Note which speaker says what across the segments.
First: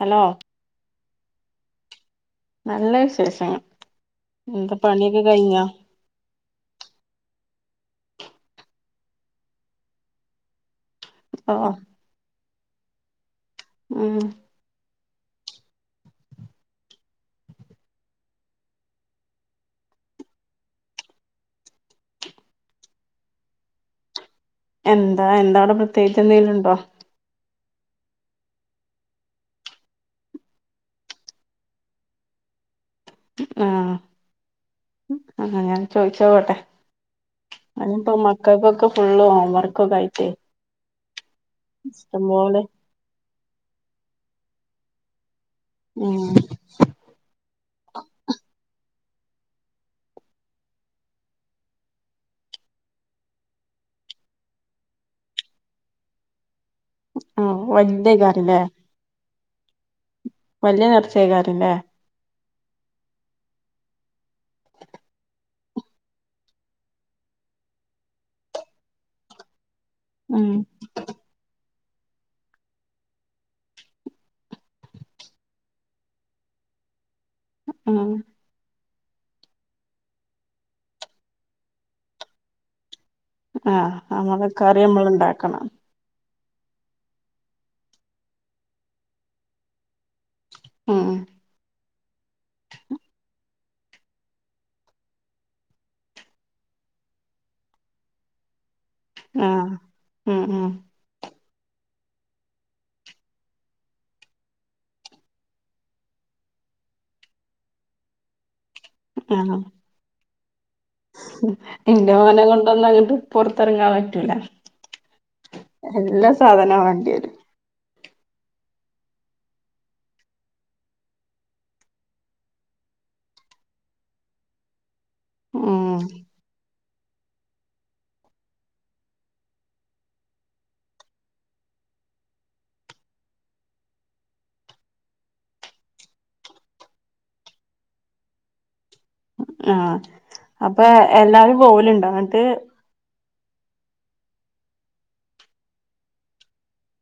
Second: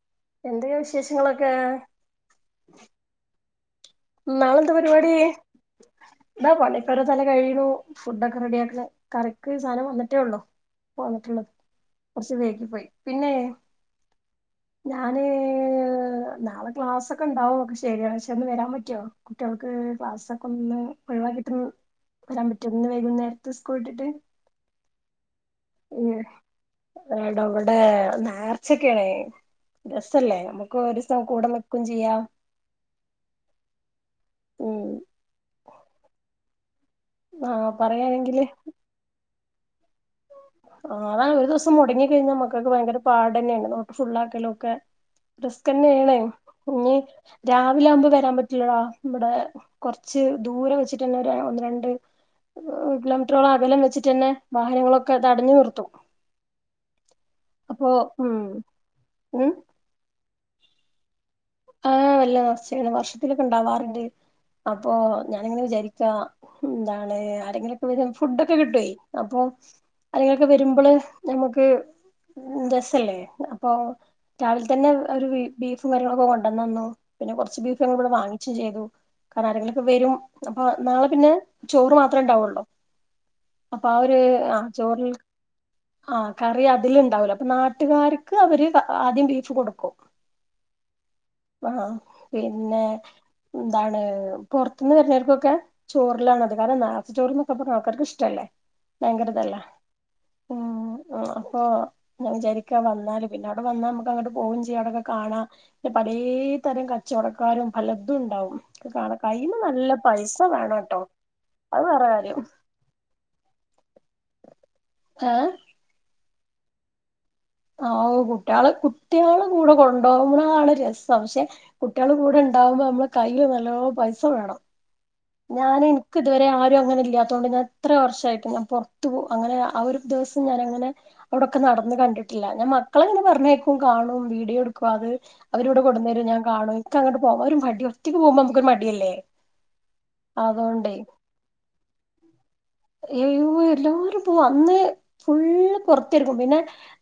Speaker 1: Hello
Speaker 2: എന്തൊക്കെയാ വിശേഷങ്ങളൊക്കെ
Speaker 1: നല്ല വിശേഷങ്ങ
Speaker 2: നാളെന്താ പരിപാടി ഇന്താ പണിപ്പര തല കഴിയണു ഫുഡൊക്കെ റെഡിയാക്കണ കറിക്ക് സാധനം വന്നിട്ടേ ഉള്ളൂ പോന്നിട്ടുള്ളത്
Speaker 1: ഓ
Speaker 2: കുറച്ചു വൈകി പോയി പിന്നെ
Speaker 1: ആഹ
Speaker 2: ഞാന് നാളെ ക്ലാസ്സൊക്കെ ഉണ്ടാവുംക്കെ ശരിയാ പക്ഷെ ഒന്ന് വരാൻ പറ്റ പറ്റോ കുട്ടികൾക്ക് ക്ലാസ് ഒക്കെ ഒന്ന് ഒഴിവാക്കിട്ടന്ന് വരാൻ പറ്റുമന്ന് വൈകുന്നേരത്തെ സ്കൂൾ ഇട്ടിട്ട്
Speaker 1: എം എന്താ അവിടെ പ്രത്യേകിച്ച് എന്തെങ്കലുണ്ടോ
Speaker 2: എടാ ഇവിടെ നേർച്ചൊക്കെയണ രസല്ലേ നമ്മുക്ക് ഒരുസം കൂട നിക്കു ചെയ്യാം ഉം
Speaker 1: ആഹ ആ ഞാൻ ചോദിച്ച നോക്കട്ടെ
Speaker 2: ആ
Speaker 1: അതിപ്പോ
Speaker 2: പറയാണെങ്കില്
Speaker 1: മക്കൾക്കൊക്കെ ഫുള്ള് ഓ വർക്കൊക്കെ ആയിട്ടെ
Speaker 2: ഓണാവൂ ഒരു ദിവസം മുടങ്ങിക്കഴിഞ്ഞാൽ മക്കൾക്ക് ഭയങ്കര പാട ടെന്നേണ് നോട്ട് ഫുള്ളാക്കലൊക്കെ റിസ്ക്കെന്നേണ്
Speaker 1: ഉം
Speaker 2: ഇഞ്ഞി രാവിലെ ആവുമ്പവരാൻ പറ്റില്ലടാ ഇവിടെ കൊർച്ച് ദൂരം വെച്ചിട്ടന്നെ ഒര് ഒന്ന് രണ്ട് കിലോമീറ്ററോളം അകലം വെച്ചിട്ടന്നെ വാഹനങ്ങളൊ ക്കെ തടഞ്ഞു നിർത്തും
Speaker 1: ആ വല്ല്യ [unintelligible]
Speaker 2: ഏ
Speaker 1: വല്യ നേർച്ച ഏക്കാരെ ല്ലേ
Speaker 2: ചെല വർഷത്തിലൊക്കെ ഇ ണ്ടാവാറുണ്ട്. അപ്പൊ ഞാന് ഇ ങ്ങനെ വിചാരിക്കാ എന്താണ് ആരെങ്കിലും ഒക്കെ വരുവാണെ ഫുഡ ഒക്കെ കിട്ടോ അപ്പൊ ആരെങ്കിലും ക്കെ
Speaker 1: ഉം
Speaker 2: വരുമ്പോള് നമുക്ക് രസല്ലേ അപ്പൊ രാവിലെ തന്നെ ഒരു ബീഫും കാര്യങ്ങളൊക്കെ കൊണ്ട ന്നന്നു പിന്നെ കൊർച്ച് ബീഫ് ഞങ്ങള്
Speaker 1: ഉം
Speaker 2: ഇവിടെ വാങ്ങിച്ചു ചെയ്തു. കാരണം ആരെങ്കിലൊക്കെ വരും. അപ്പൊ നാളെ പിന്നെ ചോറ് മാത്രേ ഉണ്ടാവുള്ളൂ. അപ്പൊ
Speaker 1: ആഹ
Speaker 2: ആ ഒരു
Speaker 1: അങ്ങനെ
Speaker 2: ആ
Speaker 1: കറി
Speaker 2: ചോറിൽ
Speaker 1: അമ്മള് ണ്ടാക്കണം.
Speaker 2: ആ കറി അതില് ഇണ്ടാവല്ലോ അപ്പൊ നാട്ടുകാർക്ക് അവര് പ ആദ്യം ബീഫ് കൊടുക്കും
Speaker 1: ആ
Speaker 2: അഹ് പിന്നെ എന്താണ് പൊറത്ത്ന്ന് വരുന്നവർക്കൊക്കെ ചോറിലാണ് അത് കാരണം നേർച് ചോറൊക്കെ പറ്ന്ന ആൾക്കാർക്ക് ഇഷ്ടല്ലേ ഭയങ്കരതെല്ല
Speaker 1: ആഹ്
Speaker 2: ഉം ആഹ് അപ്പൊ ഞാചാരിക്ക വന്നാല് പിന്നെ അവ്ടെ വന്നാ നമുക്ക് അങ്ങോട്ട് പോവും ചെയ്യാം അതൊക്കെ കാണാ ന്റെ പലേ തരം കച്ചവടക്കാരും പലതുണ്ടാവും ക്കെകാണ കഴിയുമ്പോ നല്ല പൈസ ഇപ്പൊ വേണോ
Speaker 1: ഉം ന്റെ മോനെ കൊണ്ടൊന്നുങ്ങട്ട് പൊറ്ത്തറങ്ങാന് പറ്റൂല
Speaker 2: ഏഹ്
Speaker 1: എല്ലാ സ് സാധനാ വേണ്ട്യേരു
Speaker 2: ആവ് കുട്ട്യാള് കുട്ട്യാളെ കൂടെ കൊണ്ടോവ്മ്പളാണ് രസം പക്ഷെ കുട്ടികള് കൂടെ ഉണ്ടാവുമ്പോ നമ്മള് കയ്യിയില് നല്ലോ പൈസ വേണം ഞാൻ
Speaker 1: ഉം
Speaker 2: എനിക്കതുവരെ ആരും അങ്ങനെ ഇല്ലാത്തോണ്ട് ഞാൻ എത്ര വർഷമായിട്ട് ഞാൻ പുറത്തു പോകു അങ്ങനെ ആ ഒരു ദിവസം ഞാനങ്ങനെ അവിടൊക്കെ നടന്ന് കണ്ടിട്ടില്ല ഞാൻ മക്കള അങ്ങനെ പറഞ്ഞേക്കും കാണും വീഡിയോ എടുക്കും അത് അവരിവിടെ കൊണ്ടൊന്നു തരും ഞാൻ കാണും ക്കങ്ങോട്ട് പോക അവ ഒരു മടി ഒറ്റയ്ക്ക് പോവുമ്പോ നമുക്കൊരു മടിയല്ലേ
Speaker 1: ആഹ് അപ്പൊ
Speaker 2: അതുകൊണ്ടേ
Speaker 1: എല്ലാരും പോവലുണ്ടോ അങ്ങട്ട്‌
Speaker 2: യു യൂ വെ എല്ലാവരുപ്പവന്ന് ഫുള്ള് പൊറ്ത്തിരിക്കും പിന്നെ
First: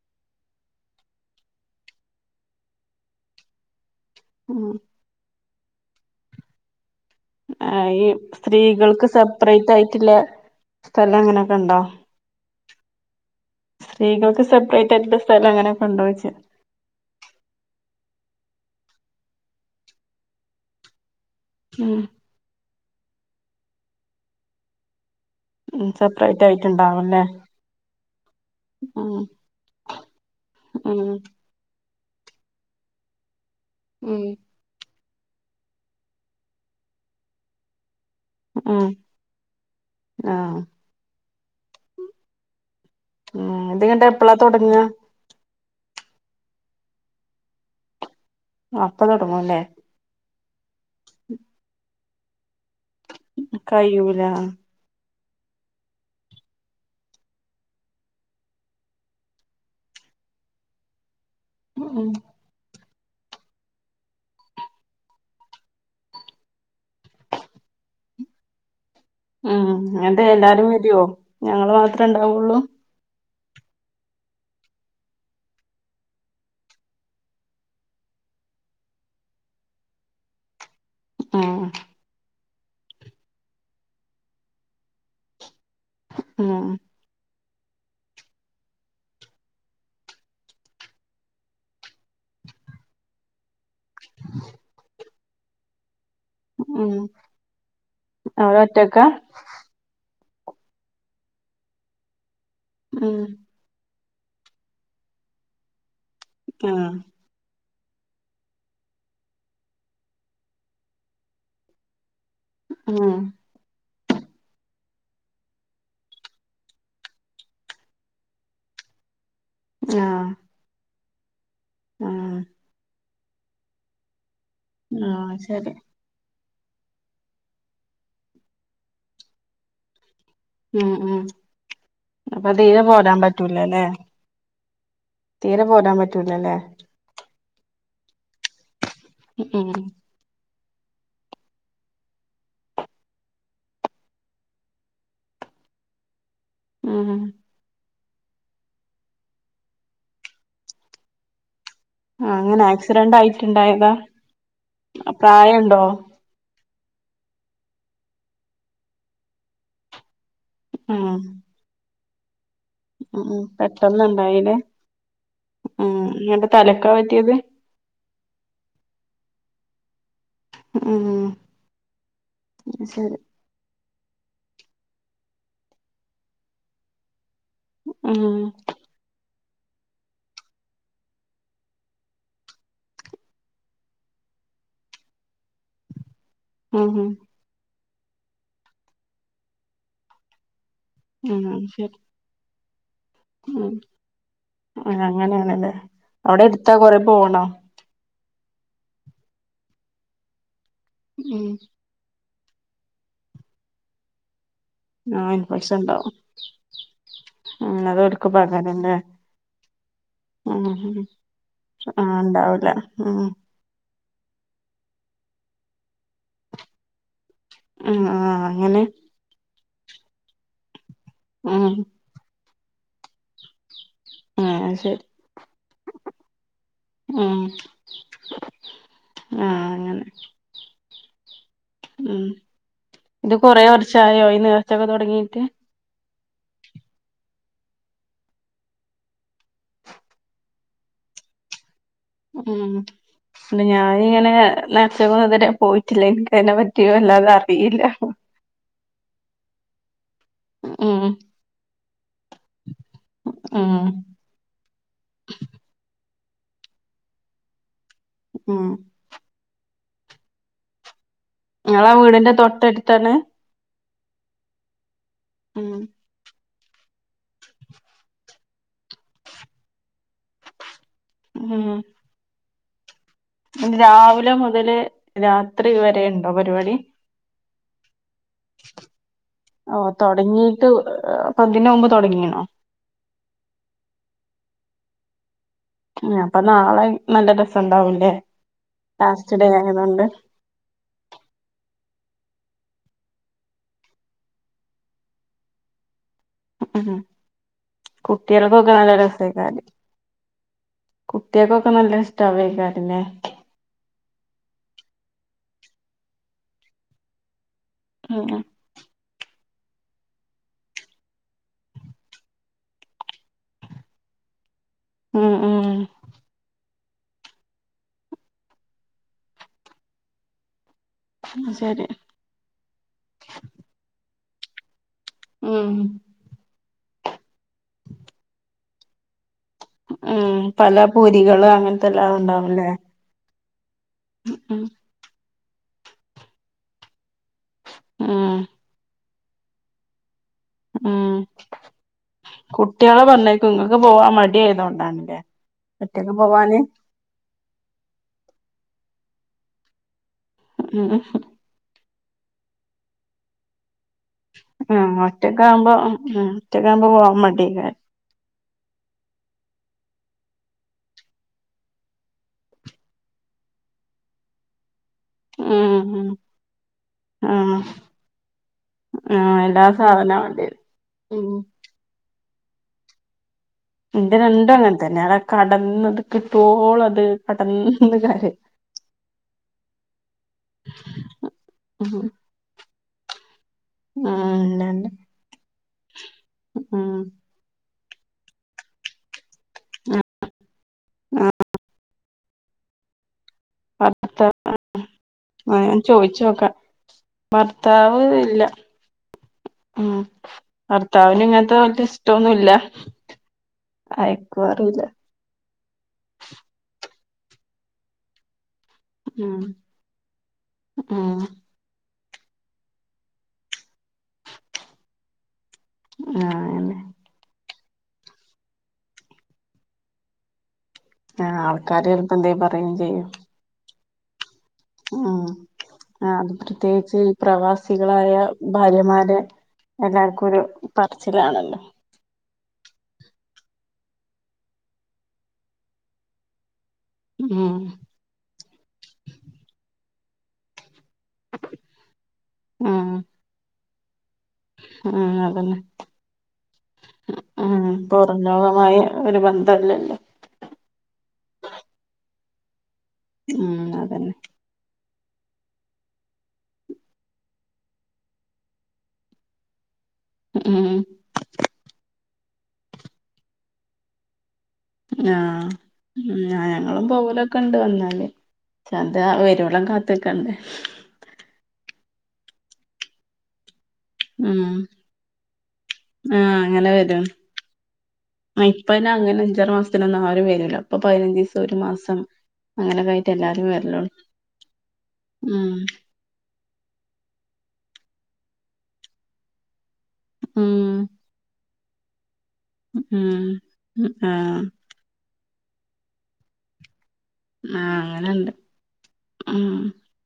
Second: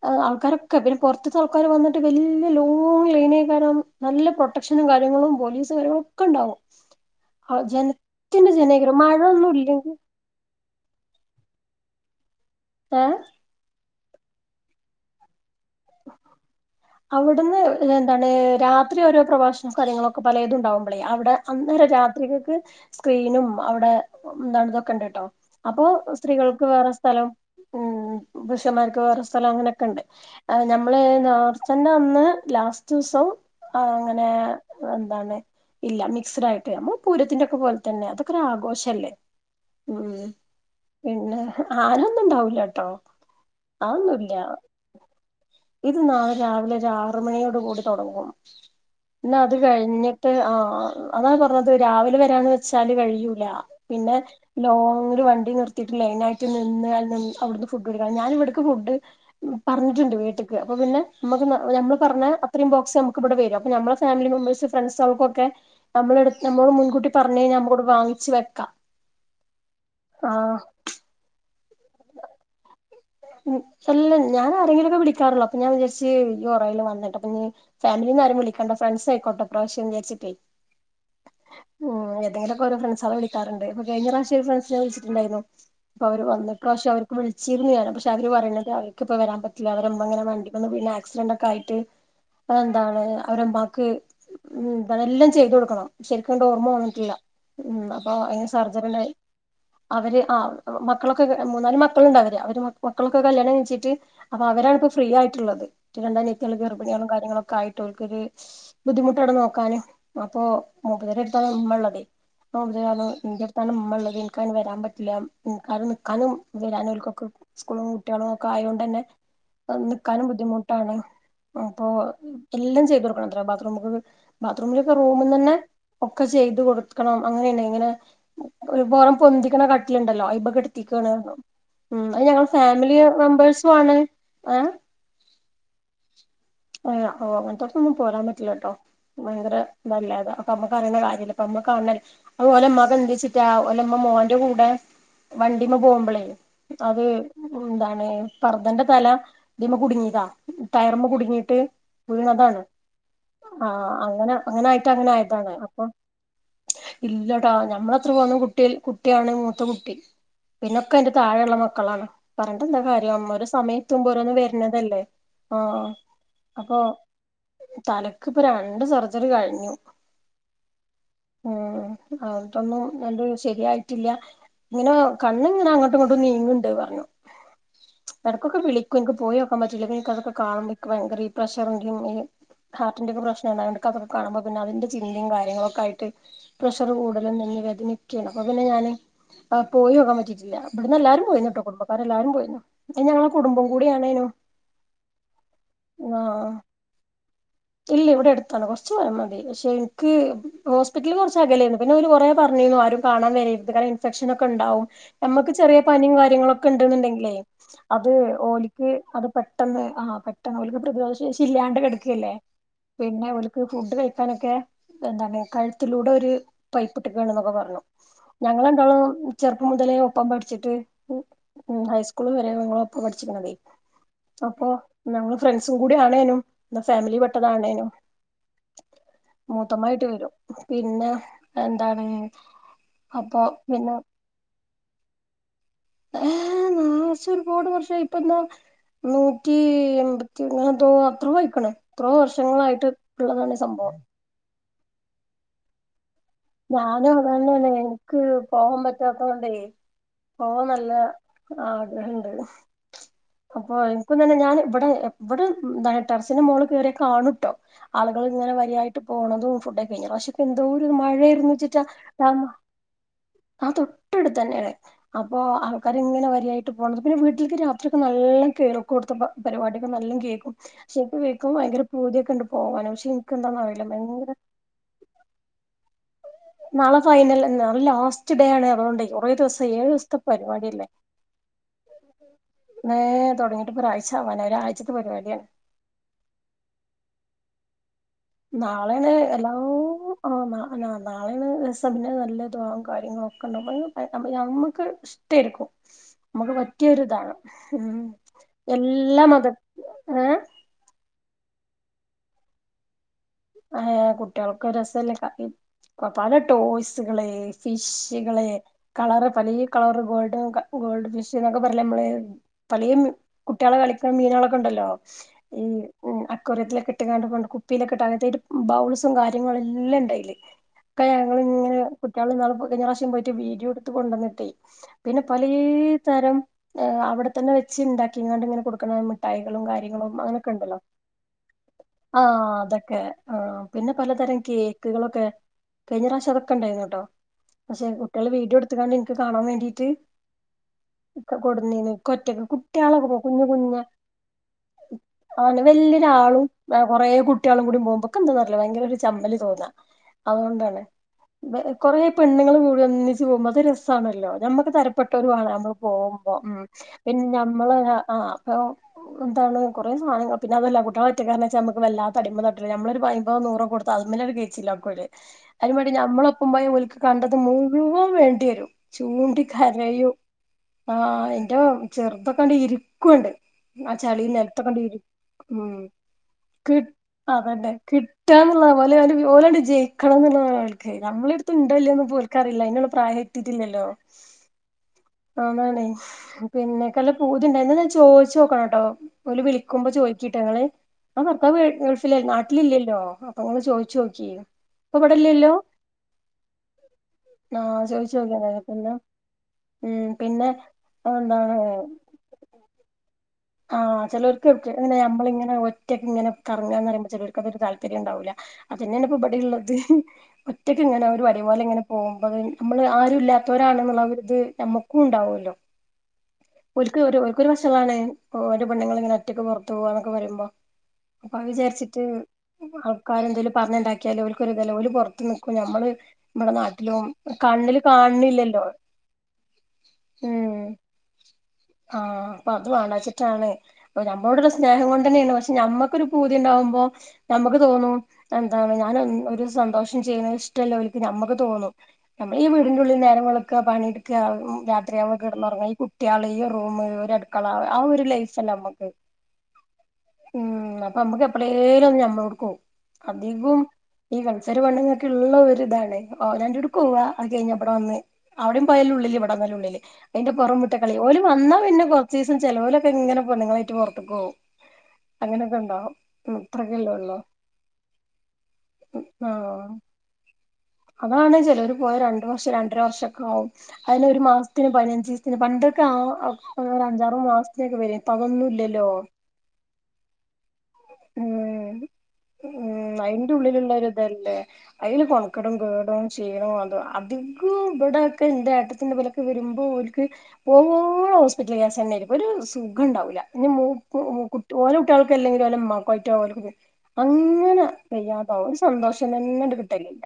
Speaker 2: ആ ആൾക്കാരൊക്കെ പിന്നെ പൊറ്ത്ത്ത്തെ ആൾക്കാര് വന്നിട്ട് വല്ല്യ ലോങ്ങ് ലൈനക്കാരം നല്ല
Speaker 1: ഉം
Speaker 2: പ്രൊട്ടക്ഷനും കാര്യങ്ങളും പോലീസും കാര്യങ്ങളൊക്കെണ്ടാവും ആ ജന
Speaker 1: ഈ സ്ത്രീകൾക്ക് സെപ്പറേറ്റ് ആയിട്ടില്ല സ്ഥലം എങ്ങനെയൊക്കണ്ടോ
Speaker 2: ഏ
Speaker 1: സ്ത്രീകൾക്ക് സെപ്പറേറ്റ് ആയിട്ടുള്ള സ്ഥലം എങ്ങനെ
Speaker 2: അവിടുന്ന് [unintelligible] എന്താണ് രാത്രി ഓരോ പ്രഭാഷണവും കാര്യങ്ങളൊക്കെ പലതും ഇണ്ടാവുമ്പളേ അവിടെ അന്നേരം
Speaker 1: ഉം
Speaker 2: രാത്രികക്ക് സ്ക്രീനും അവിടെ എന്താണ് ഇതൊക്കണ്ട്ട്ടോ അപ്പൊ
Speaker 1: ഉം സെപ്പറേറ്റ്
Speaker 2: സ്ത്രീകൾക്ക് വേറെ
Speaker 1: ആയിട്ടുണ്ടാവുംല്ലേ
Speaker 2: സ്ഥലഉം പുരുഷന്മാർക്ക്
Speaker 1: ഉം
Speaker 2: വേറെ സ്ഥലം അങ്ങനെയൊക്കെ ഇണ്ട് ആ നമ്മളെ
Speaker 1: ഉം
Speaker 2: നേർച്ച ഇന്ന് ഒന്ന് ലാസ്റ്റൊസം ആഹ് അങ്ങനെ കാണെ ഇല്ല മിക്സഡ് ആയിട്ട് നമ്മ പൂരത്തിന്റെ ഒക്കെ പോ തന്നെ അതൊക്കെ
Speaker 1: ഉം
Speaker 2: ആഘോഷല്ലേ ഉം
Speaker 1: ആഹ്
Speaker 2: പിന്നെ ഹ് ആനൊന്നുണ്ടാവുലട്ടോ
Speaker 1: ഉം ഇത് കണ്ട്എപ്പളാ തൊടങ്ങാ
Speaker 2: ഇത് നാളെ രാവിലെ ഒരു ആറ് മണിയോട് കൂടി തൊടങ്ങും
Speaker 1: അപ്പ തൊടങ്ങുല്ലേ
Speaker 2: ട്ട് ആ അതാ പറഞ്ഞത് രാവി വരാഞ് വെച്ചാല് കഴിയൂല പിന്നെ
Speaker 1: കയ്യൂല
Speaker 2: ലോങ്ങ്‌ വണ്ടി നിർത്തിയിട്ട് ലൈനായിട്ട് നിന്ന് അവിടുന്ന് ഫുഡ്‌ വേടിക്കണം ഞാൻ ഇവിടക്ക് ഫുഡ് പറഞ്ഞിട്ടുണ്ട് വി തിക്ക് അപ്പൊ പിന്നെ നമ്മുക്ക് ഞമ്മള്
Speaker 1: ഉം
Speaker 2: പറഞ്ഞ അത്രയും പോ ഫ്രണ്ട്സ് നമുക്ക് ഇവിടെ വരും. അപ്പോ നമ്മള ഫാമിലി മെമ്പേഴ്സ് ഫ്രണ്ട്സാൾക്കൊക്കെ നമ്മളിവിടെ നമ്മൾ മുൻകുട്ടി പറഞ്ഞ് കഴ്ഞ്ഞാ നമ്മുക്ക് ഇവടെ വാങ്ങിച്ചു വെക്കാ
Speaker 1: ആ ആണ്ടേ എല്ലാരും വരുവോ ഞങ്ങള് മാത്ര്ണ്ടാവുള്ളൂ
Speaker 2: ഉം അല്ല ഞാൻ ആരെങ്കിലൊക്കെ വിളിക്കാറുള്ളോ അപ്പ ഞാൻ വിചാരിച്ച് നീ കൊറേയായല് വന്നിട്ട് അപ്പൊ ഫാമിലിന്നാരും വിളിക്കാണ്ട ഫ്രണ്ട്സ് ആയിക്കോട്ടെ ഇ പ്രാവശ്യംന്ന് വിചാരിച്ചിട്ടെ.
Speaker 1: ആഹ്
Speaker 2: ഓര ഫ്രണ്ട്സ് ആളെ വിളിക്കാറുണ്ട്. കഴിഞ്ഞ പ്രാവശ്യം ഫ്രണ്ട്സ്നാ വിളിച്ചിട്ടുണ്ടായിരുന്നു. ഇപ്പം അവര് വന്ന് ഇ
Speaker 1: ഉം
Speaker 2: പ്രാവിശ്യം അവർക്ക് വിളി ശീതു ഞാനാ പക്ഷെ അവര് പറയണന്നത് അവർക്ക് ഇപ്പോ വരാൻ പറ്റില്ല അവരുമ്മ ഇങ്ങനാ വണ്ടിമേന്ന് വീണ് ആക്സിഡന്റ് ഒക്കെ ആയിട്ട് അത് എന്താണ് അവര് ഉമ്മാക്ക് എന്താണ് എല്ലാം ചെയ്തു കൊടുക്കണം ശെരി ശരിക്കും ഓർമ്മ
Speaker 1: ഉം
Speaker 2: വന്നിട്ടില്ല ഉം അപ്പം അങ്ങനെ
Speaker 1: അവര്
Speaker 2: സർജറി
Speaker 1: ഒറ്റക്കാ
Speaker 2: ഉണ്ടായി അവര് ആ മക്കളൊക്കെ മൂന്നാല് മക്കള്ണ്ട് അവര് അവര് മക്കളൊക്കെ
Speaker 1: ഉം
Speaker 2: കല്യാണം കൈച്ചിട്ട് അപ്പൊ അവരാണിപ്പ ഫ്രീ ആയിട്ടുള്ളത് രണ്ട് അനിയത്തികൾ
Speaker 1: ആഹ്
Speaker 2: ഗർഭിണികളും കാര്യങ്ങളൊക്കായി ട്ടോൾക്കൊരു ശ് ബുദ്ധിമുട്ടാടാ നോക്കാന് അപ്പൊ മുപത്തി എടുത്താ ഉമ്മള്ളത് അപ്പൊ മുപത്തിപറഞു
Speaker 1: ഉം
Speaker 2: ന്റെടുത്താണ് ഉമ്മള്ളത് എനിക്കാന് വെരാൻ പറ്റില്ല നിക്കാനും നിക്കാനും വരാനും ഓൾക്കൊക്ക സ്കൂളും കുട്ടികളും ഒക്കെ ആയോണ്ടന്നെ വന്ന് നിക്കാനും
Speaker 1: ആഹ്
Speaker 2: ബുദ്ധിമുട്ടാണ് അപ്പൊ
Speaker 1: ആഹ്
Speaker 2: എല്ലാം ചെയ്തൊടുക്കണം എത്ര ബാത്റൂം ക്കെ ബാത്റൂമിലൊക്കെ
Speaker 1: ആഹ്
Speaker 2: റൂംമ്ന്ന്ന്നെ
Speaker 1: ശരി
Speaker 2: ഒക്കെ ചെയ്തു കൊടുക്കണം അങ്ങന ഇങ്ങനെ പൊറം പൊന്തിക്ക കട്ടിലുണ്ടല്ലോ
Speaker 1: ഉം
Speaker 2: ഇപകടത്തികാണ്
Speaker 1: ഉം
Speaker 2: ഉം അ ഞങ്ങൾ
Speaker 1: അപ്പൊ തീരെ
Speaker 2: ഫാമിലി
Speaker 1: പോരാൻ
Speaker 2: മെമ്പേഴ്സും
Speaker 1: പറ്റൂലല്ലേ
Speaker 2: ആണ് ആ
Speaker 1: തീരെ പോരാൻ പറ്റൂലല്ലേ
Speaker 2: തൊട്ടന്ന് പോരാൻ പറ്റില്ലാട്ടോ ഭയങ്കര
Speaker 1: ഉം
Speaker 2: നല്ലാതാ അപ്പ അമ്മക്ക് അറിയുന്ന കാര്യല്ല. അപ്പ അമ്മ കാണ് ണല്ലേ അ ഓലമ്മാക്ക് എന്ത്‌ച്ചിട്ടാ ഓലമ്മ മോന്റെ കൂടെ വണ്ടിമ്മ പോവ്മ്പളേ അത്
Speaker 1: ഉം
Speaker 2: ന്താ പർദ്ന്റെ തല ഇതിമ്മേ കുടുങ്ങീതാ ടയറ്മ്മെ കുട്ങ്ങീട്ട്. വീണതാണ്.
Speaker 1: അങ്ങനെ ആക്സിഡന്റ്
Speaker 2: ആ
Speaker 1: ആയിട്ടുണ്ടായതാ
Speaker 2: അങ്ങനെ അങ്ങനൊയിട്ട് അങ്ങനെ ആയതാണ്.
Speaker 1: പ്രായണ്ടോ
Speaker 2: അപ്പൊ ഇല്ലടാ ഞ നമ്മളത്ര പോന്ന കുട്ടി കുട്ടിയാണ് മൂത്ത കുട്ടി. പിന്നെക്കെ അയ്ന്റെ
Speaker 1: ഉം
Speaker 2: താഴെള്ള മ ക്കളാണ്. പർ എന്താ കാര്യം
Speaker 1: ഉം
Speaker 2: ഒര് സമയത്തുമ്പോ ഓരോന്ന്
Speaker 1: പെട്ടെന്നുണ്ടായില്ലേ
Speaker 2: വെര്ന്നതല്ലേ ആ
Speaker 1: ഉം എന്നിട്ട്
Speaker 2: അപ്പൊ
Speaker 1: തലക്കാ പറ്റിയത്
Speaker 2: തലക്ക് ഇപ്പ രണ്ട് സർ സർജറി കഴിഞ്ഞു-
Speaker 1: ഉം
Speaker 2: ഉം അട്ടൊന്നും
Speaker 1: ശരി
Speaker 2: നല്ലൊരു ശരിയായി ട്ടില്ലാ ഇങ്ങനെ കണ്ണ് ഇങ്ങനെ അങ്ങോട്ടും ഇങ്ങോട്ടും നീങ്ങും- എന്ത് പറഞ്ഞു-
Speaker 1: ഉം
Speaker 2: എടക്കൊക്കെ വിളിക്കും എക്ക് പോയോ- ആ പറ്റില്ലെഏനിക്ക്അക്കൊ കാണുമ്പോ ഭയങ്ക ഈ പ്രഷർങ്ക ഈ ഹാർട്ടിന്റെക്കെ പ്രശ്ന ആണ അതൊക്കെ കാണുമ്പോൾന്നെ അതിന്റെ ചിന്തയുംകാര്യങ്ങളൊക്കെആയിട്ട്-
Speaker 1: ഉം
Speaker 2: പ്രഷറും കൂടുതൽ തന്നെ അതിന്- ാണ് അപ്പൊ പിന്നെ ഞാൻ പോയിൊോാൻ പറ്റിട്ടില്ല ഇവിടന്ന്ല്ലരും പോയിരുന്നു ുബക്കാര ലാ പോയി
Speaker 1: ഉ അങ്ങനെയണല്ലേ അവിടെ
Speaker 2: ആഹ്
Speaker 1: എടുത്താ കൊറെ പോണോ
Speaker 2: ഇല്ല ഇവിടെ എടുത്താണ് കൊറച്ച വരം മതി പക്ഷെ എനിക്ക് ഹോസ്പിറ്റല കുച്ച്
Speaker 1: ഉം
Speaker 2: അകലോണ് പിന്നെ ഒരു കുറ പറഞ്ഞ ആരും കാണാ വ ഇാല ഇൻഫെക്ഷൻ ഉണ്ടാവും
Speaker 1: ആഹ്
Speaker 2: നമ്മക്ക്
Speaker 1: ഇൻഫെക്ഷൻ
Speaker 2: ചെറിയ
Speaker 1: ഉണ്ടാവും
Speaker 2: പനിയും കാര്യങ്ങളൊക്കെ ഉണ്ടന്നുണ്ടെങ്കിലേ
Speaker 1: ഉം
Speaker 2: അത്
Speaker 1: ഓൽക്ക്
Speaker 2: ഓലിക്ക്
Speaker 1: പകരുംല്ലേ
Speaker 2: അത് പെട്ടെന്ന് ആ പെട്ടെന്ന്
Speaker 1: ഉം
Speaker 2: ഓലി
Speaker 1: ഉം
Speaker 2: പ്രതിരോധ ശേഷി ഇല്ലാണ്ട്
Speaker 1: ആഹ്
Speaker 2: കിടക്കല്ലേ
Speaker 1: ഉണ്ടാവൂല ഉം
Speaker 2: പിന്നെ അവക്ക് ഫുഡ് ക ാനൊക്കെ എന്താണ് കഴുത്തിലൂടെ ഒരു പൈപ്പ് ഇട്ട ൊക്കെ പറഞ്ഞ
Speaker 1: ഉം ആഹ്
Speaker 2: ഞങ്ങ
Speaker 1: അങ്ങനെ
Speaker 2: എണ്ടാെ മുതലേ ഒപ്പം പഠിച്ചിട്ട് [inaudible] ഉ
Speaker 1: ഉം
Speaker 2: ഉ ഹൈസ്കൂൾ ങ്ങളോ ഒപ്പ പഠിച്ചിക്കണതേ
Speaker 1: ആഹ്
Speaker 2: അപ്പൊ
Speaker 1: അത് ശരി
Speaker 2: നമ്മ ഫ്രണ്ട്സും കൂടി ആണേനും ഫാമിലി
Speaker 1: ഉം
Speaker 2: പതാണേനും
Speaker 1: ആഹ് അങ്ങനെ
Speaker 2: മൂത്തമായിട്ട് വരും പിന്നെ എന്താണ്
Speaker 1: ഉം ഇത്
Speaker 2: അപ്പൊ
Speaker 1: കൊറെ
Speaker 2: പിന്നെ
Speaker 1: വർഷായോ അയിന് തുടങ്ങിയിട്ട്
Speaker 2: ഏഹ് നാസം ഒരുപാട് വർഷമായി ഇപ്പോ എന്താ നൂറ്റി എമ്പത്തി [unintelligible] എന്തോ അത്രേം ആയിരിക്കണ്
Speaker 1: ഉം പിന്നെ ഞാനിങ്ങനെ നേർച്ചക്കോ അതിനോ പോയിട്ടില്ല എനിക്ക്
Speaker 2: ഞാനും അതന്നന്നെ എനിക്ക് പോവാൻ പ ഓ നല്ല
Speaker 1: ഉം
Speaker 2: ആ അപ്പൊ
Speaker 1: ഉം
Speaker 2: എനിക്കും തന്നെ ഞാൻ ഇവിടെ എവിടെ ഇതാ ടെർസിന് മോളിൽ കേറിയ കാണൂട്ടോ ആളുകൾ ഇങ്ങനെ
Speaker 1: ഉം
Speaker 2: വരിയായിട്ട് പോണതും ഫുഡ കഴിഞ്ഞ പ്രശോക്കേ എന്തോര് മഴ ആ
Speaker 1: ഞങ്ങളാ വീടിന്റെ തൊട്ടടുത്താണ്
Speaker 2: ആ തൊട്ടടുത്ത് തന്നെയാണ് അപ്പോ
Speaker 1: ഉം
Speaker 2: ആൾക്കാര് ഇങ്ങനെ വരിയായിട്ട് പോണത് പിന്നെ വീട്ടിലേക്ക് രാത്രിയൊക്കെ നല്ല [unintelligible] കേൾക്കും ഇവിടുത്തെ പരിപാടിയൊക്കെ നല്ലാം കേൾക്കും [unintelligible]
Speaker 1: ഉം
Speaker 2: ഭയങ്കര പൂതിയോക്കെ ഉണ്ട് പോകാനും പക്ഷേ
Speaker 1: രാവിലെ മുതല് രാത്രി വരെ ഉണ്ട്
Speaker 2: നാളെ ഫൈനൽ നാളെ ലാസ്റ്റ് ഡേ ആണ് അതുകൊണ്ടേ കുറേ ദിവസം ഏഴു
Speaker 1: ഓഹ്
Speaker 2: ദിവസത്തെ
Speaker 1: തൊടങ്ങീട്ട്
Speaker 2: പരിപാടില്ലേ
Speaker 1: അപ്പൊ ഇതിന് മുമ്പ് തൊടങ്ങീണോ
Speaker 2: തുടങ്ങിട്ട് ഒരാഴ്ച ആവാ ഒരാഴ്ചത്തെ പരിപാടിയാണ്
Speaker 1: അപ്പൊ നാളെ നല്ല രസം ഉണ്ടാവുല്ലേ
Speaker 2: നാളെയാണ് എല്ലാ ആ നാ നാ നാളെയാണ് രസം പിന്നെ നല്ല കാര്യങ്ങളൊക്കെണ്ടാവും ഞമ്മക്ക് ഇഷ്ടടേക്കും നമുക്ക്
Speaker 1: ഉം
Speaker 2: പറ്റിയൊരിതാണ് ഉം
Speaker 1: കുട്ടികൾക്കൊക്കെ നല്ല
Speaker 2: എല്ലാ മത ഏഹ്
Speaker 1: കുട്ടികക്കൊക്കെ നല്ല ഇഷ്ടവേ കാട്ടിനെ
Speaker 2: ആ കുട്ടികൾക്ക് രസല്ലേ പല ടോയ്സകള്
Speaker 1: ഉം
Speaker 2: ഫിഷുകള് കളറ് പലേ കളറ് ഗോൾഡൻ ക ഗോൾഡ് ഫിഷ് എന്നൊക്കെ പറയില്ലേ നമ്മള് പലേ മീ കുട്ടികളെ കളിക്കണ മീനുകളോ ണ്ടല്ലോ
Speaker 1: ഉം
Speaker 2: ഈ
Speaker 1: ഉം
Speaker 2: അക്വാറിയത്തിലൊക്കെ പിന്നെ അയിനെകൊണ്ട് കുപ്പിലൊക്കെ ഇട്ട് [unintelligible] ബൗൾസും കാര്യങ്ങളും എല്ലാം ഇണ്ടായില് ഒക്കെ ഞങ്ങളിങ്ങെ
Speaker 1: ശരി
Speaker 2: കുട്ടികളിന്നാളിൽ പോയി കഴിഞ്ഞ പ്രവ്ശ്യം പോയിട്ട് വീഡിയോയെടുത്തു കൊണ്ടന്നി [unintelligible] പിന്നെ പലേ
Speaker 1: ഉം
Speaker 2: തരം ഏഹ് ആഹ് അവടെ തന്നെ വെച്ച് ഇണ്ടാക്കിങ്ങാണ്ട്ങ്ങനെ കൊടുക്ക്ണാണ്
Speaker 1: ഉം പല പൊരികളും അങ്ങത്തെല്ലാം
Speaker 2: ആഹ്
Speaker 1: ഉണ്ടാവുല്ലേ
Speaker 2: അതൊക്കെ ആഹ് പിന്നെ പലതരം കേക്ക്കളൊക്കെ കഴിഞ്ഞറാശ്യം അതൊക്കെ ഇണ്ടായിരുന്നുട്ടോ പക്ഷേ കുട്ട്യെള്
Speaker 1: ഉം
Speaker 2: വീഡിയോ ഇട്ത്ത്ക്കാണ്ട് ഇന് ക്ക് കാണാ വേണ്ടീട്ട്
Speaker 1: ഉം
Speaker 2: ഇക്കാ കൊടുന്നീനി ഇക്കൊറ്റക്ക്
Speaker 1: കുട്ടികളെ
Speaker 2: കുട്ട്യാളൊക്കപ്പൊ കുഞ്ഞ്
Speaker 1: പറഞ്ഞേക്കും ഇങ്ങക്ക്
Speaker 2: കുഞ്ഞാ
Speaker 1: പോവാൻ മടിയായതുകൊണ്ടാണല്ലേ
Speaker 2: ആന്നെ
Speaker 1: ഒറ്റക്ക്
Speaker 2: വല്ല്യെരാളും
Speaker 1: പോവാന്
Speaker 2: വാ കൊറേ കുട്ട്യാളും കൂടി പോവുമ്പം ന്താന്നറ്ലാ ഭയങ്കര ഒര് ചമ്മല് തോന്നാ അവോണ്ടാണ്
Speaker 1: ഉം
Speaker 2: ഇബലെ കൊറേ പെണ്ണ്ങ്ങൾ കൂടി ഒന്നിച്ച് പോക്മ്പൊ അതൊര് രസ് സാണല്ലോ ഞമ്മുക്ക്
Speaker 1: ഉം
Speaker 2: തരപ്പെട്ടോരു വേണം നമ്മള്
Speaker 1: ഒറ്റക്കാവുമ്പോ ഉം
Speaker 2: പോകുമ്പോ ഉം
Speaker 1: ഒറ്റക്കാവുമ്പോ പോവാൻ
Speaker 2: പിന്നെ ഞമ്മള്
Speaker 1: മടിയേക്കാരം
Speaker 2: അ ആ അപ്പൊ എന്താണ് കുറേ സാധങ്ങങ്ങള് പിന്നെ അതുവല്ല കുട്ടികള് ഒറ്റക്കാർന്ന് വെച്ചാ നമക്ക് വല്ലാത്ത അടിമ തട്ടല് ഞമ്മളൊരു അയ്മ്പതോ നൂറോ കൊടുത്ത അതിമ്മേല് കയിച്ചില്ലാക്കവര്
Speaker 1: ഉം
Speaker 2: അയിന് വേണ്ടി
Speaker 1: ഉം
Speaker 2: ഞമ്മളൊപ്പം പോയ ഒലക്ക് കണ്ടത്
Speaker 1: ആഹ്
Speaker 2: മുഴുവൻ വേണ്ടി വരും
Speaker 1: ആഹ്
Speaker 2: ചൂണ്ടി
Speaker 1: എല്ലാ
Speaker 2: കരയും
Speaker 1: സാധനം വാണ്ടിവരും
Speaker 2: ആ
Speaker 1: ഉം
Speaker 2: എന്റെ ചെറുതക്കൊണ്ടെ ഇരിക്കുവൊണ്ട്
Speaker 1: എന്റെ രണ്ടും അങ്ങനതന്നെ ക
Speaker 2: ഉം
Speaker 1: കടന്നത്
Speaker 2: കി
Speaker 1: കിട്ടുവോള അത്
Speaker 2: അതന്നെ
Speaker 1: കടന്ന് കരയും
Speaker 2: കിട്ടാന്നുള്ള പോലെ അന്റ്‌ ഓലങ്ങോട്ട് ജയിക്കണംന്നുള്ള ആൾക്കെ നമ്മടടുത്തുണ്ടൊ ഇല്ലയോന്ന്
Speaker 1: ഉം
Speaker 2: ഇപ്പ ഓൾക്കാറില്ല അതിനുള്ള പ്രായ ത്തിട്ടില്ലല്ലോ
Speaker 1: ഉം രണ്ട്
Speaker 2: അതാണെ പിന്നെക്കല്ല
Speaker 1: ഉം
Speaker 2: പൂതിയൊണ്ട് എന്നാന്നു ചോയിച്ച ചോദിച്ചു നോക്കണോട്ടോ ഒല് വിളിക്കുമ്പോ ചോദിക്കിട്ടൊ നിങ്ങള് ആ ഭർത്താ ഗെ ഗൾഫ് ല്ലെ നാ ട്ടിലില്ലല്ലോ
Speaker 1: ഭർത്താവ് അ ഞാൻ ചോയിച്ചു നോക്കാം
Speaker 2: ആ
Speaker 1: ഭർത്താവ്
Speaker 2: ചോദിച്ചു
Speaker 1: ഇല്ല
Speaker 2: നോക്കിയന്നാ പിന്നെ
Speaker 1: ആ
Speaker 2: ഉം പിന്നെ
Speaker 1: ഭർത്താവിന് ഇങ്ങനത്തെ
Speaker 2: എന്താണ്
Speaker 1: വല്ല്യ ഇഷ്ട്ടൊന്നുവില്ല
Speaker 2: ആഹ് ചിലവർക്കൊക്കെ അങ്ങനെ ഞമ്മളിങ്ങനെ ഒറ്റക്കിങ്ങനെ കറങ്ങുകാന്ന് പറയുമ്പോ ചിലോർക്കതൊരു താല്പര്യം ഉണ്ടാവൂല്ല അതന്നെയാണ് ഇപ്പൊ
Speaker 1: ഉം
Speaker 2: ഇബടെ ഉള്ളത് ഒറ്റക്കിങ്ങനെ
Speaker 1: ഉം
Speaker 2: ഒരു വടിപോലെ ഇങ്ങനെ പോവുമ്പ പിൻ. ഞമ്മള് ആരുല്ലാത്തോരാണ്ന്ന് ളാ ഒര്ത് ഞമ്മക്കുണ്ടാവല്ലോ.
Speaker 1: ആഹ്
Speaker 2: ഓൽക്ക്‌ ഒര് ഓൽക്കൊരു വെസ് റ്റ്ളാണ് ഓന്റെ പെണ്ണ്ങ്ങള്ങ്ങനെ ഒറ്റക്ക്‌പൊറത്ത് പോവാന്നൊക്കെ പറിമ്പം.
Speaker 1: ആഹ്
Speaker 2: അഹ്
Speaker 1: ആൾക്കാര്
Speaker 2: ചാര്ച്ച്ട്ട്
Speaker 1: ചെലപ്പോ എന്തേലും പറയും ചെയ്യും
Speaker 2: ആൾക്കാരെന്തേലും പറഞ്ണ്ടാക് കേലോ
Speaker 1: ഉം അത്
Speaker 2: ഇവിടെ
Speaker 1: പ്രത്യേകിച്ച്
Speaker 2: നാട്ടിലും
Speaker 1: ഈ
Speaker 2: കണ്ണില്
Speaker 1: പ്രവാസികളായ
Speaker 2: കാണില്ലല്ലോ
Speaker 1: ഭാര്യമാരെ എല്ലാർക്കുരു
Speaker 2: ഉം
Speaker 1: പറച്ചിലാണല്ലോ
Speaker 2: ആഹ് അപ്പൊ അത് വാണ റ്റാണ് നമ്മോടള്ള സ്നേഹം കൊണ്ടന്നേനു പക്ഷെ നമ്മുക്കൊരു പൂതിയ ഉണ്ടാവുമ്പോ
Speaker 1: ഉം
Speaker 2: നമ്മുക്ക് തോന്നും എന്താ ഞാനൻ ഒരു സന്തോഷം ചെയ്യുന്നത് ഇഷ്ടമല്ല നമുക്ക് തോന്നും നമ്മ ഈ വീടിൻന്റെ
Speaker 1: ഉം
Speaker 2: ഉള്ളിൽ നേരങ്ങളൊക്കെ പണി ക്ക
Speaker 1: ഉം
Speaker 2: രാത്രിയാക കിടന്ന്
Speaker 1: അതന്നെ
Speaker 2: പറഞ്ഞാ ഈ കുട്ടികൾ ഈ റൂ അടുക്കള ആ ഒരു ലൈഫല്ല
Speaker 1: അല്ലാരുമായി
Speaker 2: നമ്മക്ക്
Speaker 1: ഒരു ബന്ധല്ലല്ലോ
Speaker 2: ഉം നമ്മുക്ക് എപ്പഴേലും നമ്മളോട്ക്ക് പോവും അധികവും
Speaker 1: ഉം അതന്നെ
Speaker 2: ഈ കത്സര പണ്ണങ്ങ ഉള്ള ഒരി ഇതാണ് അപ്പൊ അവനാന്റോട് ക്കോവ പോവാുക അത് കഴിഞ്ഞ ഇബിടെ വന്ന് അവിടെയും പോയാല ഉള്ളില് ഇവിടെന്നല്ല ഉള്ളില് അതിന്റെ
Speaker 1: ഉം
Speaker 2: പുറംമുട്ട കളി ഓല വന്നു പിന്നെ കൊ സീസൻ ചിലലോല ഇങ്ങനെ പോ നിങ്ങളായിട്ട് പുറത്തു കോവും
Speaker 1: ആഹ് ഞങ്ങളും
Speaker 2: അത്രക്കല്ലേ ഒള്ളൂ
Speaker 1: പോവലൊക്കെ ഇണ്ട് വന്നാല് പ അത് വരുവളം
Speaker 2: ആഹ്
Speaker 1: കാത്ത്ക്കണ്ടേ
Speaker 2: അതാണ് ചിലവർ പോയ രണ്ടു വർഷം രണ്ടര വർഷംക്കെ ആകും അതിനെ ഒരു
Speaker 1: ഉം
Speaker 2: മാസത്തിനന് പതിനഞ്ച് ദിവസത്തിന് പണ്ടൊക്കെ
Speaker 1: ആഹ് അങ്ങനെ
Speaker 2: ആ
Speaker 1: വരും
Speaker 2: അഞ്ചാറ മാസത്തിനൊക്കെ വരനി ഇപ്പോ
Speaker 1: ഇപ്പ
Speaker 2: അതൊന്നുംല്ലല്ലോ.
Speaker 1: അയ്ന് അങ്ങനെ അഞ്ചാറ് മാസത്തിനൊന്നും ആരും വരൂല ഇപ്പൊ പതിനഞ്ചീസം ഒരു
Speaker 2: ഉം
Speaker 1: മാസം
Speaker 2: ഉ
Speaker 1: അങ്ങനൊക്കെ ആയിട്ട്
Speaker 2: അയിന്റെ
Speaker 1: എല്ലാരും
Speaker 2: ഉള്ളിലുള്ളരു
Speaker 1: വരലൊള്ളൂ
Speaker 2: ഇതല്ലേ അതിൽ
Speaker 1: ഉം
Speaker 2: കൊണക്കടും കേടും ക്ഷീണം അതോ അത് ഇവട ഒക്കെ എന്റെ ഏട്ടത്തിന്റെബലൊക്കെ വരുമ്പോ ഓല്
Speaker 1: ഉം
Speaker 2: പോവോളം ഹോസ്പി ഇല കേസ് [unintelligible] ഒരു സുഖം ഉണ്ടാവുല്ല
Speaker 1: ഉം
Speaker 2: ഓനെ
Speaker 1: ആഹ്
Speaker 2: കുട്ടിഓൾക്കന്നെ ക്കലമ്മ കട്ടെ [unintelligible] അങ്ങനെ
Speaker 1: ആഹ് അങ്ങനെണ്ട്
Speaker 2: വെയ്യാതാകും ഒരു സന്തോഷം തന്നെ
Speaker 1: ഉം
Speaker 2: കിട്ടലില്ല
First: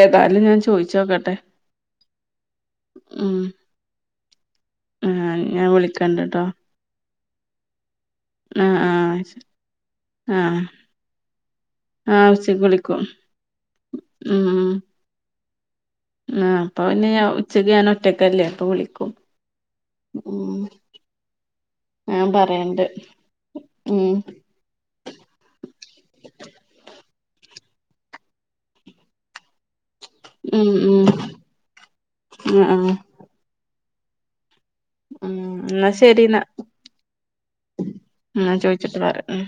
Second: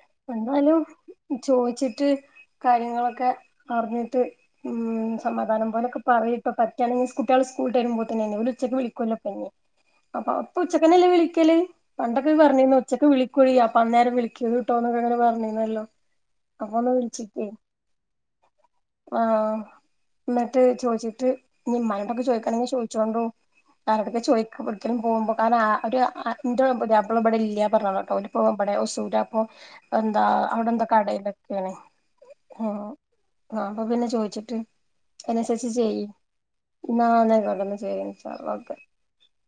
Speaker 1: ഏതായാലും ഞാൻ
Speaker 2: എന്നാലും
Speaker 1: ചോയിച്ചോക്കട്ടെ
Speaker 2: ചോദിച്ചിട്ട് കാര്യങ്ങളൊക്കെ
Speaker 1: ഉം
Speaker 2: അറിഞ്ഞിട്ട് ഉം
Speaker 1: ആഹ്
Speaker 2: സമാദാനം
Speaker 1: ഞാൻ
Speaker 2: പോലെക്കെ
Speaker 1: വിളിക്കണ്ട്ട്ടോ
Speaker 2: പറയിപ്പോ പറ്റയാണെിങ്കി കുട്ടിആളു സ്കൂൾട്ട വരുമ്പോ തന്നെന്തെ ഉച്ചക്ക്
Speaker 1: ആഹ് ആഹ് ശരി
Speaker 2: വിളിക്കുമല്ലോ അപ്പൊ അപ്പ
Speaker 1: ആഹ്
Speaker 2: ഉച്ചക്കനെല്ലേ വിളിക്കല്
Speaker 1: ആഹ്
Speaker 2: പണ്ടൊക്കെ പറഞ്ഞിന്ന്
Speaker 1: വിളിക്കും
Speaker 2: ഉച്ചക്ക് വിളിക്കൊ അന്നേരം വിളിക്കത് ട്ടോന്നൊക്കെ അങ്ങനെ പറഞ്ഞ മല്ലോ
Speaker 1: ആ അപ്പ പിന്നെ ഞ ഉച്ചക്ക് ഞാൻ ഒറ്റക്കല്ലേ അപ്പൊ വിളിക്കും
Speaker 2: ആഹ്
Speaker 1: ഉം
Speaker 2: എന്നിട്ട് ചോദിച്ചിട്ട് ഇനി
Speaker 1: ആ പറയണ്ട് ഉം
Speaker 2: കടക്കെ ചോദിക്കൊഒടുക്കേലും പോകുമ്പോ കാരണം ആ ളും ഇവിടെ ഇല്ല പറഞ്ഞോളോട്ടോ അവപ്പോമ്മടെ സൂര്പ്പ എന്താ
Speaker 1: ഉം
Speaker 2: അവിടെ എന്താ
Speaker 1: ഉം
Speaker 2: കടയിലൊക്കെയാണ് ആ
Speaker 1: ആഹ് ആഹ്
Speaker 2: അ പിന്നെ ചോദിച്ചിട്ട്
Speaker 1: ഉം
Speaker 2: അനുസരിച്ചച്ച്
Speaker 1: എന്നാ
Speaker 2: ചെയ്യ
Speaker 1: ശരി എന്നാ
Speaker 2: നന്നെ കൊണ്ടന്ന് ചെയരാർ
Speaker 1: ച്ചിട്ട് വ ഉ